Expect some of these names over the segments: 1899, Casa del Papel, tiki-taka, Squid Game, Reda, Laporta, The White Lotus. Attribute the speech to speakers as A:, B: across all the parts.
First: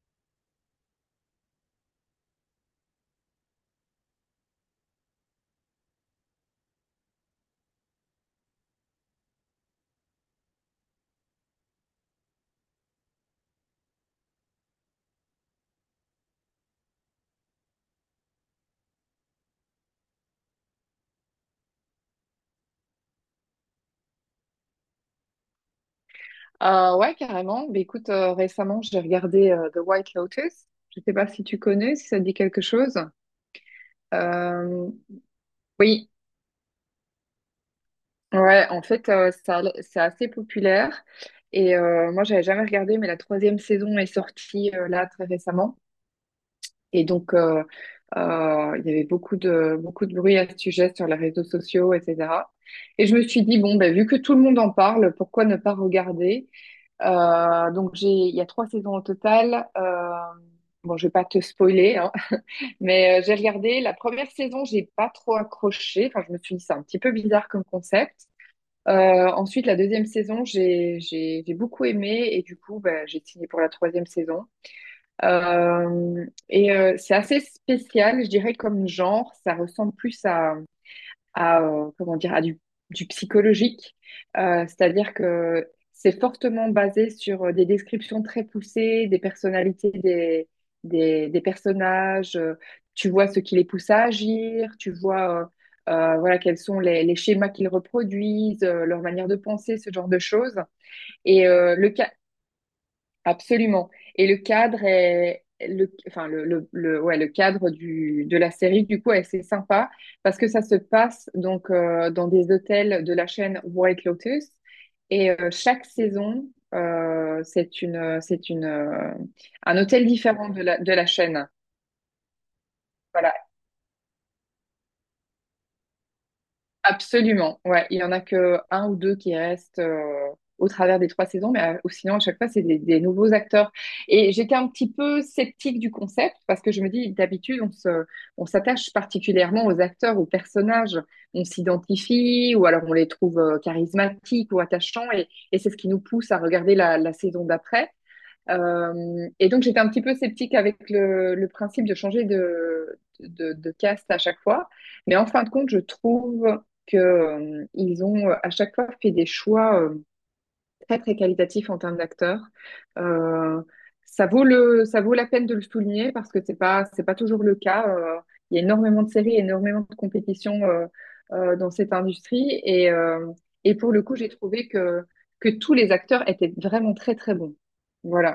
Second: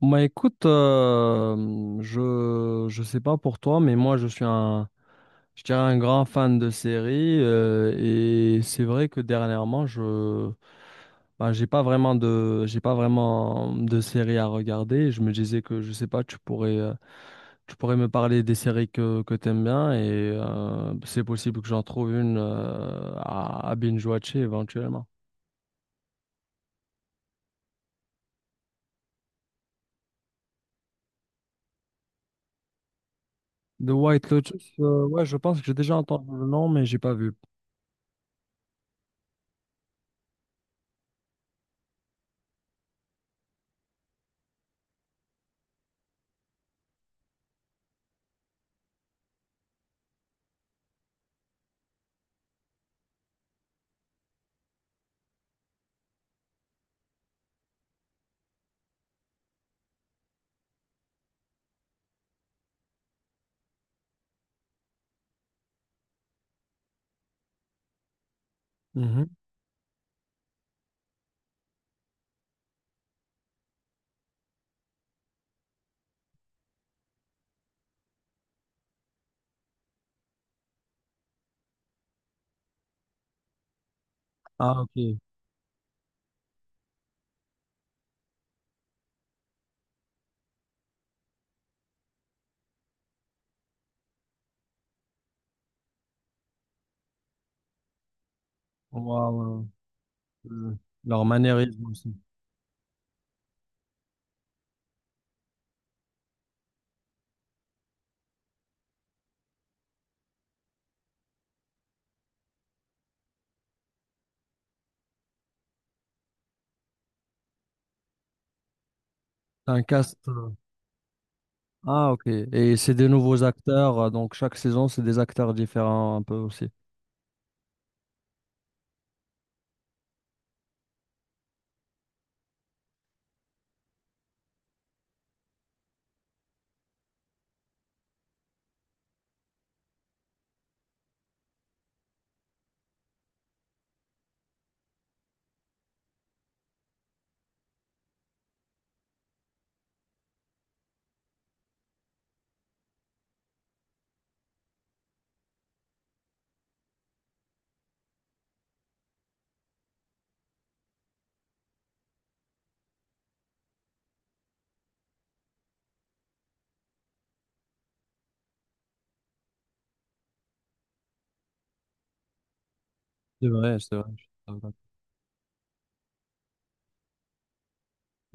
A: Bah écoute, je sais pas pour toi, mais moi je suis un, je dirais, un grand fan de séries et c'est vrai que dernièrement j'ai pas vraiment de, j'ai pas vraiment de séries à regarder. Je me disais que je sais pas, tu pourrais me parler des séries que t'aimes bien et c'est possible que j'en trouve une à binge-watcher éventuellement.
B: Ouais, carrément. Mais écoute, récemment, j'ai regardé The White Lotus. Je sais pas si tu connais, si ça te dit quelque chose.
A: The White Lotus,
B: Euh,
A: ouais, je pense que j'ai déjà
B: oui,
A: entendu le nom, mais j'ai pas vu.
B: ouais, en fait, ça, c'est assez populaire. Et moi, j'avais jamais regardé, mais la troisième saison est sortie là très récemment. Et donc, il y avait beaucoup de bruit à ce sujet sur les réseaux sociaux, etc. Et je me suis dit, bon, bah, vu que tout le monde en parle, pourquoi ne pas regarder? Donc il y a trois saisons au total. Bon, je vais pas te spoiler, hein, mais j'ai regardé la première saison, j'ai pas trop accroché. Enfin, je me suis dit c'est un petit peu bizarre comme concept.
A: Mhm.
B: Ensuite, la deuxième saison, j'ai beaucoup aimé et du coup, bah, j'ai signé pour la troisième saison. C'est assez spécial, je dirais comme genre, ça ressemble plus à, comment dire, à du psychologique.
A: Ah,
B: C'est-à-dire
A: ok.
B: que c'est fortement basé sur des descriptions très poussées des personnalités des personnages. Tu vois ce qui les pousse à agir, tu vois voilà, quels sont les schémas qu'ils reproduisent, leur manière de
A: Wow,
B: penser, ce genre de choses.
A: euh, leur
B: Et euh,
A: maniérisme
B: le, ca-
A: aussi.
B: Absolument. Et le cadre est le, enfin le- ouais, le cadre de la série du coup est assez sympa parce que ça se passe donc dans des hôtels de la chaîne White Lotus et chaque saison c'est une
A: C'est
B: un
A: un
B: hôtel
A: cast.
B: différent de la chaîne.
A: Ah, ok. Et c'est des
B: Voilà.
A: nouveaux acteurs. Donc, chaque saison, c'est des acteurs différents un peu aussi.
B: Absolument, ouais. Il y en a que un ou deux qui restent au travers des trois saisons, mais ou sinon, à chaque fois, c'est des nouveaux acteurs. Et j'étais un petit peu sceptique du concept parce que je me dis, d'habitude, on s'attache particulièrement aux acteurs, aux personnages. On s'identifie ou alors on les trouve charismatiques ou attachants et c'est ce qui nous pousse à regarder la saison d'après. Et donc, j'étais un petit peu sceptique avec le principe de changer de caste à chaque fois. Mais en fin de compte, je trouve que, ils ont à chaque fois fait des choix très, très qualitatifs en termes d'acteurs. Euh, Ça vaut ça vaut la peine de le souligner parce que c'est pas toujours le cas. Il y a énormément de séries, énormément de compétitions dans cette industrie.
A: C'est
B: Et
A: vrai,
B: pour
A: c'est
B: le
A: vrai.
B: coup,
A: Je
B: j'ai
A: suis
B: trouvé
A: d'accord.
B: que tous les acteurs étaient vraiment très, très bons.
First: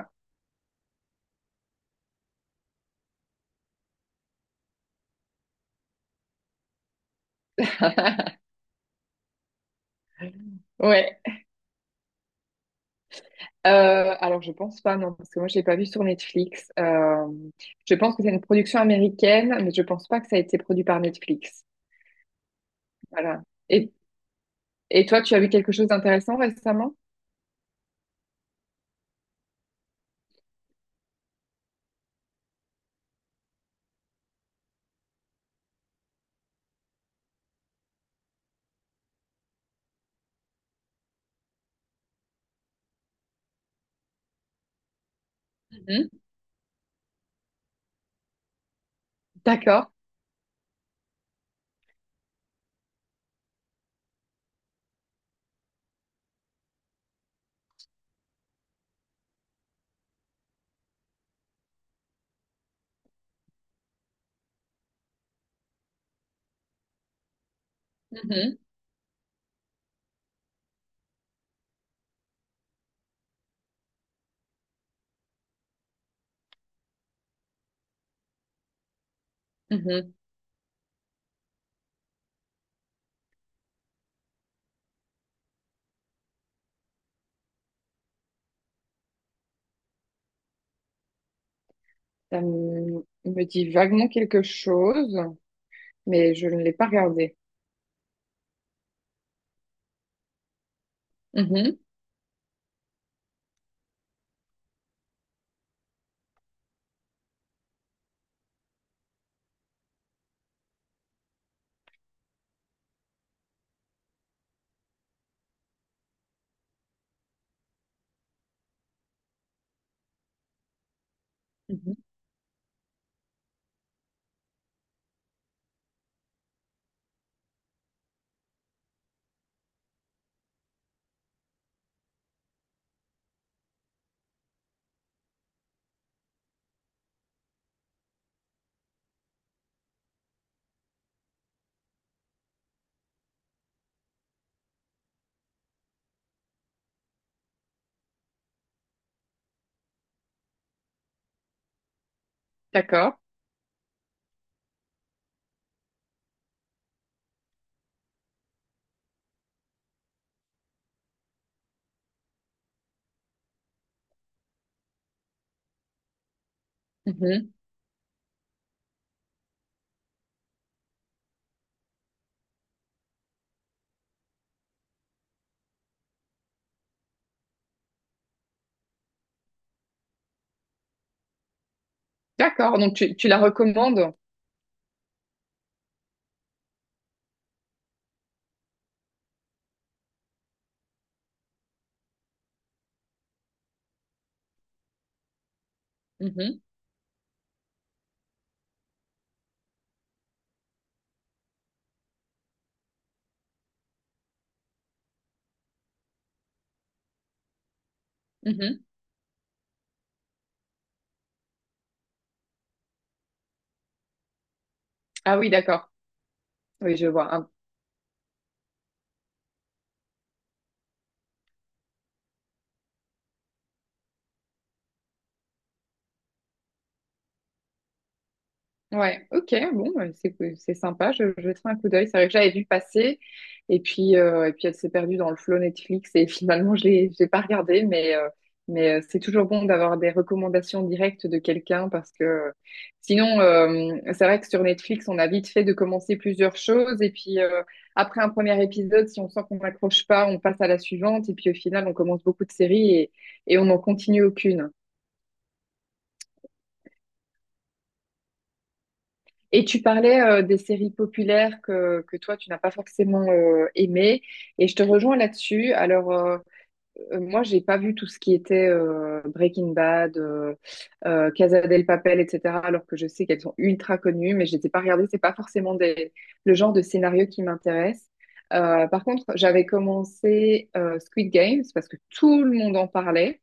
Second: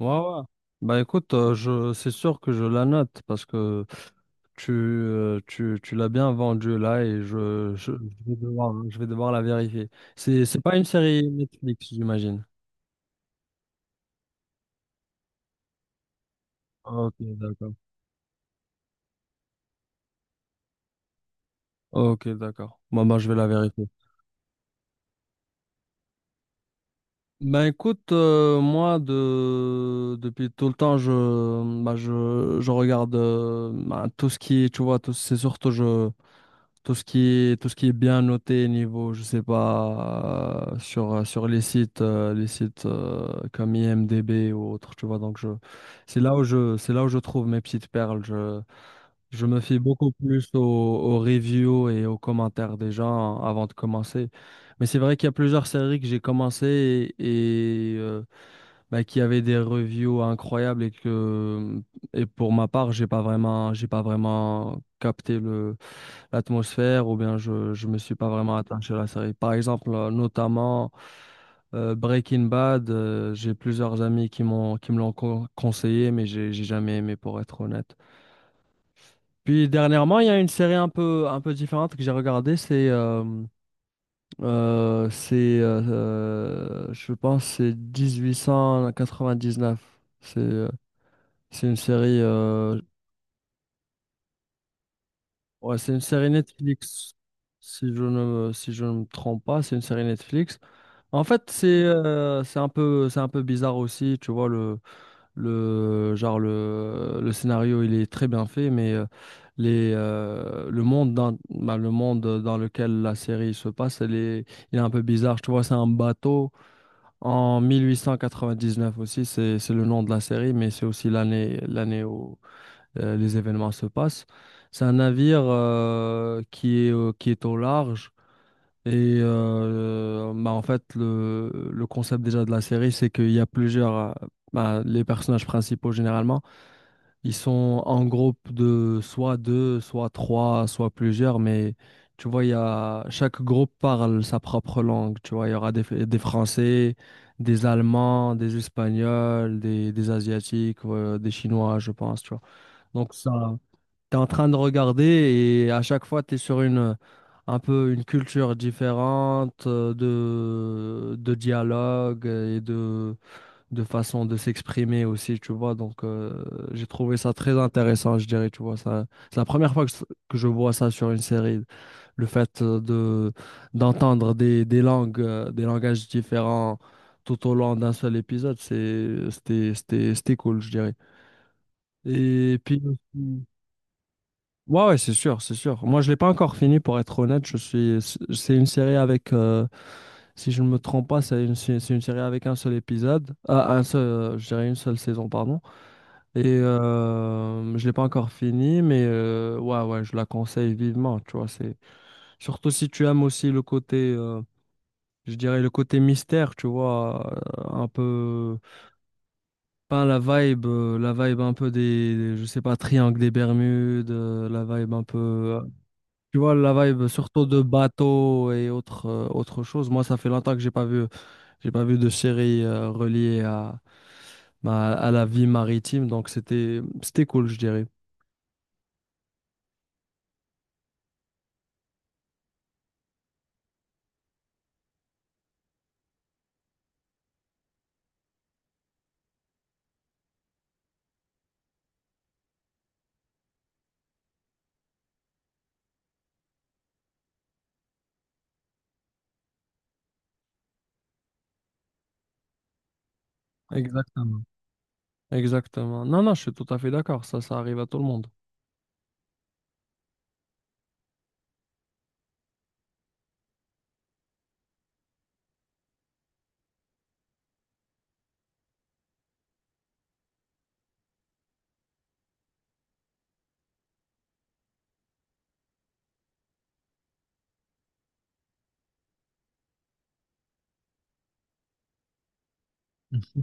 A: Ouais, ouais. Bah, écoute, c'est sûr que je la note parce que tu l'as bien vendue là et je vais devoir la vérifier. C'est pas une
B: Ouais.
A: série Netflix, j'imagine.
B: Alors je pense pas, non, parce que moi je l'ai pas vu sur Netflix.
A: Ok, d'accord.
B: Je pense que c'est une production américaine, mais je pense pas que ça a été produit par Netflix.
A: Ok, d'accord. Moi, je vais
B: Voilà.
A: la vérifier.
B: Et, et toi, tu as vu quelque chose d'intéressant récemment?
A: Ben écoute, moi de depuis tout le temps je regarde ben, tout ce qui est, tu vois, tout c'est surtout je tout ce qui est, tout ce qui est bien noté niveau je sais pas sur les sites comme IMDb ou autre, tu vois, donc je
B: Mhm.
A: c'est là où je c'est là où je trouve mes petites perles. Je me fie
B: D'accord.
A: beaucoup plus aux, aux reviews et aux commentaires des gens avant de commencer. Mais c'est vrai qu'il y a plusieurs séries que j'ai commencé et, bah, qui avaient des reviews incroyables et pour ma part, j'ai pas vraiment, j'ai pas vraiment capté le l'atmosphère ou bien je me suis pas vraiment
B: Mhm.
A: attaché à la série. Par exemple, notamment Breaking Bad, j'ai plusieurs amis qui m'ont, qui me l'ont con- conseillé, mais j'ai jamais aimé, pour être honnête. Puis
B: Mhm.
A: dernièrement, il y a une série un peu différente que j'ai regardée, c'est je pense, c'est 1899. C'est, euh, c'est une série,
B: Ça me dit vaguement quelque chose,
A: ouais, c'est une série
B: mais je ne l'ai pas
A: Netflix,
B: regardé.
A: si je ne me trompe pas, c'est une série Netflix. En fait,
B: Mhm.
A: c'est un peu bizarre aussi, tu vois, le scénario, il est très bien fait, mais le monde dans, bah, le monde dans lequel la série se passe, il est un peu bizarre. Tu vois, c'est un bateau en 1899. Aussi, c'est le nom de la série, mais c'est aussi l'année,
B: Mhm.
A: l'année où les événements se passent. C'est un navire qui est, qui est au large. Et bah, en fait, le concept déjà de la série, c'est qu'il y a plusieurs, bah, les personnages principaux généralement. Ils sont en groupe de soit deux, soit trois, soit plusieurs, mais tu vois, chaque groupe parle sa propre langue. Tu vois, il y aura des Français, des Allemands, des Espagnols, des Asiatiques, des Chinois, je pense, tu vois. Donc
B: D'accord.
A: ça, tu es en train de regarder et à chaque fois, tu es sur une, un peu une culture différente de dialogue et de façon de s'exprimer aussi, tu vois. Donc, j'ai trouvé ça
B: Mhm.
A: très intéressant, je dirais, tu vois. Ça, c'est la première fois que je vois ça sur une série, le fait de d'entendre des langues, des langages différents tout au long d'un seul épisode, c'était cool, je dirais. Et
B: D'accord.
A: puis,
B: Donc tu la recommandes?
A: ouais, ouais, c'est sûr, c'est sûr. Moi, je l'ai pas encore fini, pour être honnête. C'est une série avec, si je ne me trompe pas, c'est une série avec un seul épisode. Ah, un seul, je dirais une seule saison, pardon. Et
B: Mhm.
A: je l'ai pas encore fini, mais ouais, ouais, je la conseille vivement. Tu vois, c'est surtout si tu aimes aussi le côté, je dirais le côté mystère, tu vois, un peu,
B: Mhm.
A: pas la vibe, la vibe un peu je sais pas, triangle des Bermudes, la vibe un
B: Ah oui,
A: peu,
B: d'accord.
A: tu vois, la
B: Oui, je
A: vibe,
B: vois.
A: surtout
B: Ah
A: de bateaux et autres, autres choses. Moi, ça fait longtemps que j'ai pas vu de série reliée à, bah, à la vie maritime, donc c'était, c'était cool, je dirais.
B: ouais, ok, bon, ouais, c'est sympa, je jetterai un coup d'œil. C'est vrai que j'avais vu passer, et puis elle s'est perdue dans le flow Netflix, et finalement, je l'ai pas regardé, mais, c'est toujours bon d'avoir des recommandations directes de quelqu'un, parce que sinon, c'est vrai que sur Netflix, on a vite fait de commencer plusieurs choses, et puis après un premier épisode, si on sent qu'on n'accroche pas, on passe à la suivante, et puis au final, on commence beaucoup de séries et on n'en continue
A: Exactement.
B: aucune.
A: Exactement. Non, non, je suis tout à fait d'accord. Ça arrive à tout le monde.
B: Et tu parlais des séries populaires que toi, tu n'as pas forcément aimées. Et je te rejoins là-dessus. Alors, moi, j'ai pas vu tout ce qui était Breaking Bad, Casa del Papel, etc. Alors que je sais qu'elles sont ultra connues, mais je les ai pas regardées. C'est pas forcément des, le genre de scénario qui m'intéresse. Par contre, j'avais commencé Squid Games parce que tout le monde en parlait.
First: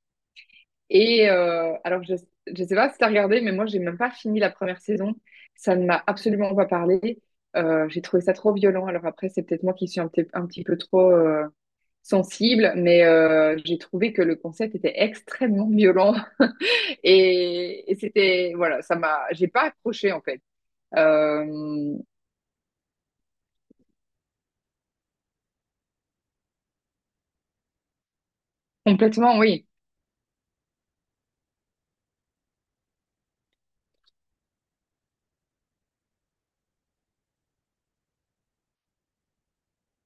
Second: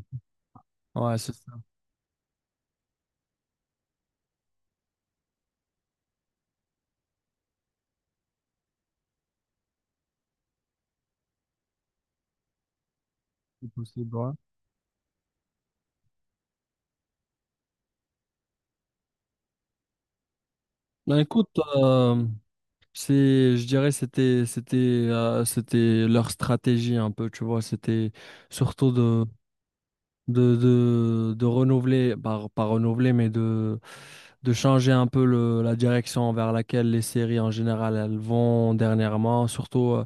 A: Ouais,
B: Et
A: c'est ça.
B: alors, je ne sais pas si tu as regardé, mais moi, j'ai même pas fini la première saison. Ça ne m'a absolument pas parlé. J'ai trouvé ça trop violent. Alors après, c'est peut-être moi qui suis un petit peu trop sensible, mais
A: C'est
B: j'ai trouvé
A: possible,
B: que
A: ouais.
B: le concept était extrêmement violent. Et c'était, voilà, ça m'a, j'ai pas accroché en fait.
A: Ben écoute,
B: Euh,
A: euh, je dirais c'était leur stratégie un peu, tu vois, c'était surtout
B: Complètement, oui.
A: de renouveler, par, pas renouveler, mais de changer un peu la direction vers laquelle les séries en général elles vont dernièrement, surtout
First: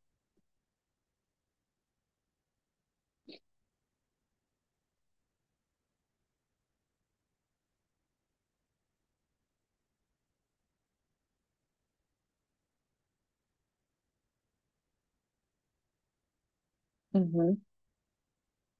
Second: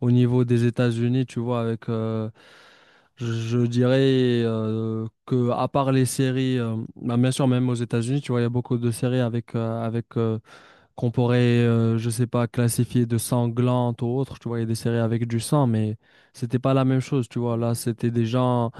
A: au niveau des États-Unis, tu vois, avec, je dirais que à part les séries, bah, bien sûr, même aux États-Unis, tu vois, il y a beaucoup de séries avec, qu'on pourrait, je sais pas, classifier de sanglantes ou autres, tu vois, il y a des séries avec du sang, mais c'était pas la même chose, tu vois,
B: Mhm.
A: là, c'était des gens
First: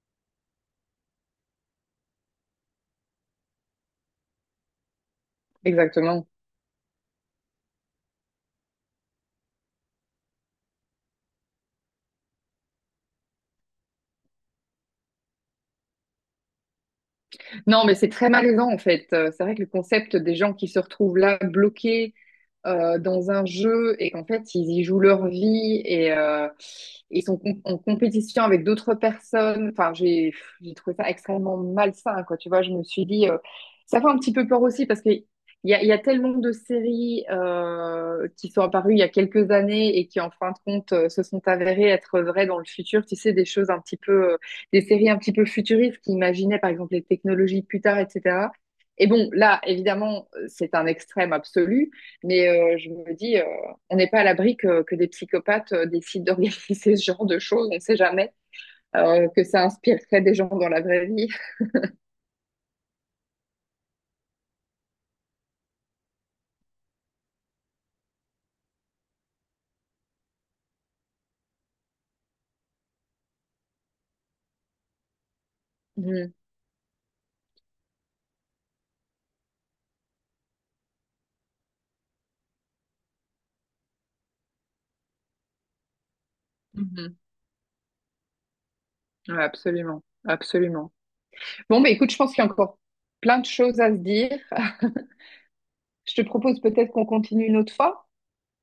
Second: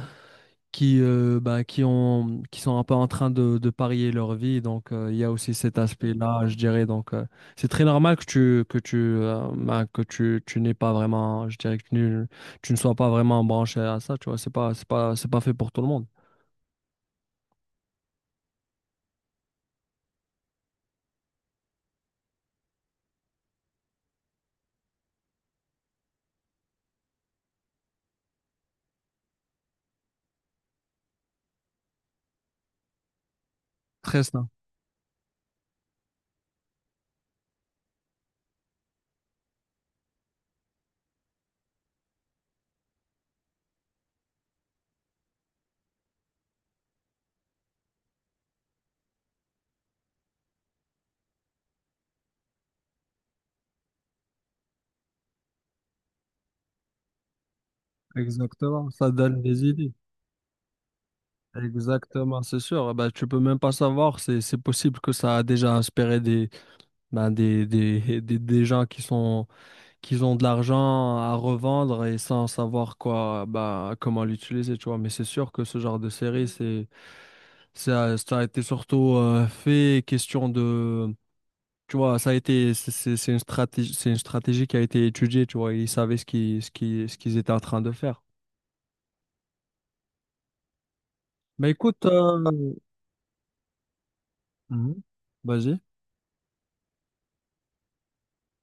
A: qui, bah, qui ont, qui sont un peu en train de parier leur vie. Donc, il y a aussi cet
B: Exactement.
A: aspect-là, je dirais. Donc, c'est très normal que tu n'aies pas vraiment, je dirais que tu ne sois pas vraiment branché à ça. Tu vois, c'est pas fait pour tout le monde.
B: Non, mais c'est très malaisant en fait. C'est vrai que le concept des gens qui se retrouvent là bloqués dans un jeu et qu'en fait ils y jouent leur vie et ils sont en compétition avec d'autres personnes. Enfin, j'ai pff, j'ai trouvé ça extrêmement malsain, quoi. Tu vois, je me suis dit, ça fait un
A: Très
B: petit
A: ça,
B: peu peur aussi parce que il y a tellement de séries qui sont apparues il y a quelques années et qui en fin de compte se sont avérées être vraies dans le futur. Tu sais, des choses un petit peu des séries un petit peu futuristes qui imaginaient par exemple les technologies plus tard, etc. Et bon, là, évidemment, c'est un extrême absolu, mais je me dis, on n'est pas à l'abri que des psychopathes décident d'organiser ce genre de choses, on ne sait jamais
A: exactement. Ça donne
B: que
A: des
B: ça
A: idées.
B: inspirerait des gens dans la vraie vie.
A: Exactement, c'est sûr. Bah, tu peux même pas savoir. C'est possible que ça a déjà inspiré des, ben, des gens qui sont, qui ont de l'argent à revendre et sans savoir quoi, bah, comment l'utiliser, tu vois. Mais c'est sûr que ce genre de
B: Mhm.
A: série, ça a été surtout fait question de, tu vois, ça a été, c'est une stratégie qui a été étudiée, tu vois. Ils savaient ce
B: Mhm.
A: qu'ils étaient en train de faire.
B: Ouais, absolument, absolument.
A: Mais
B: Bon, mais
A: écoute,
B: écoute, je pense
A: euh.
B: qu'il y a encore plein de choses à se dire.
A: Mhm. Vas-y.
B: Je te propose peut-être qu'on continue une autre fois.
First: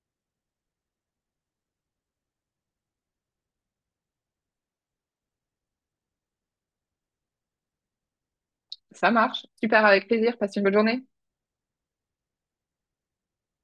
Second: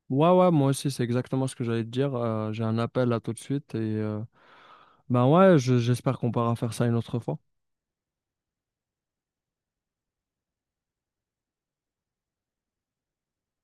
A: Ouais, ouais, moi aussi, c'est exactement ce que j'allais te dire. J'ai un appel là tout de suite et ben ouais, j'espère qu'on pourra faire ça une autre fois.
B: Ça marche, super, avec plaisir, passe une bonne journée.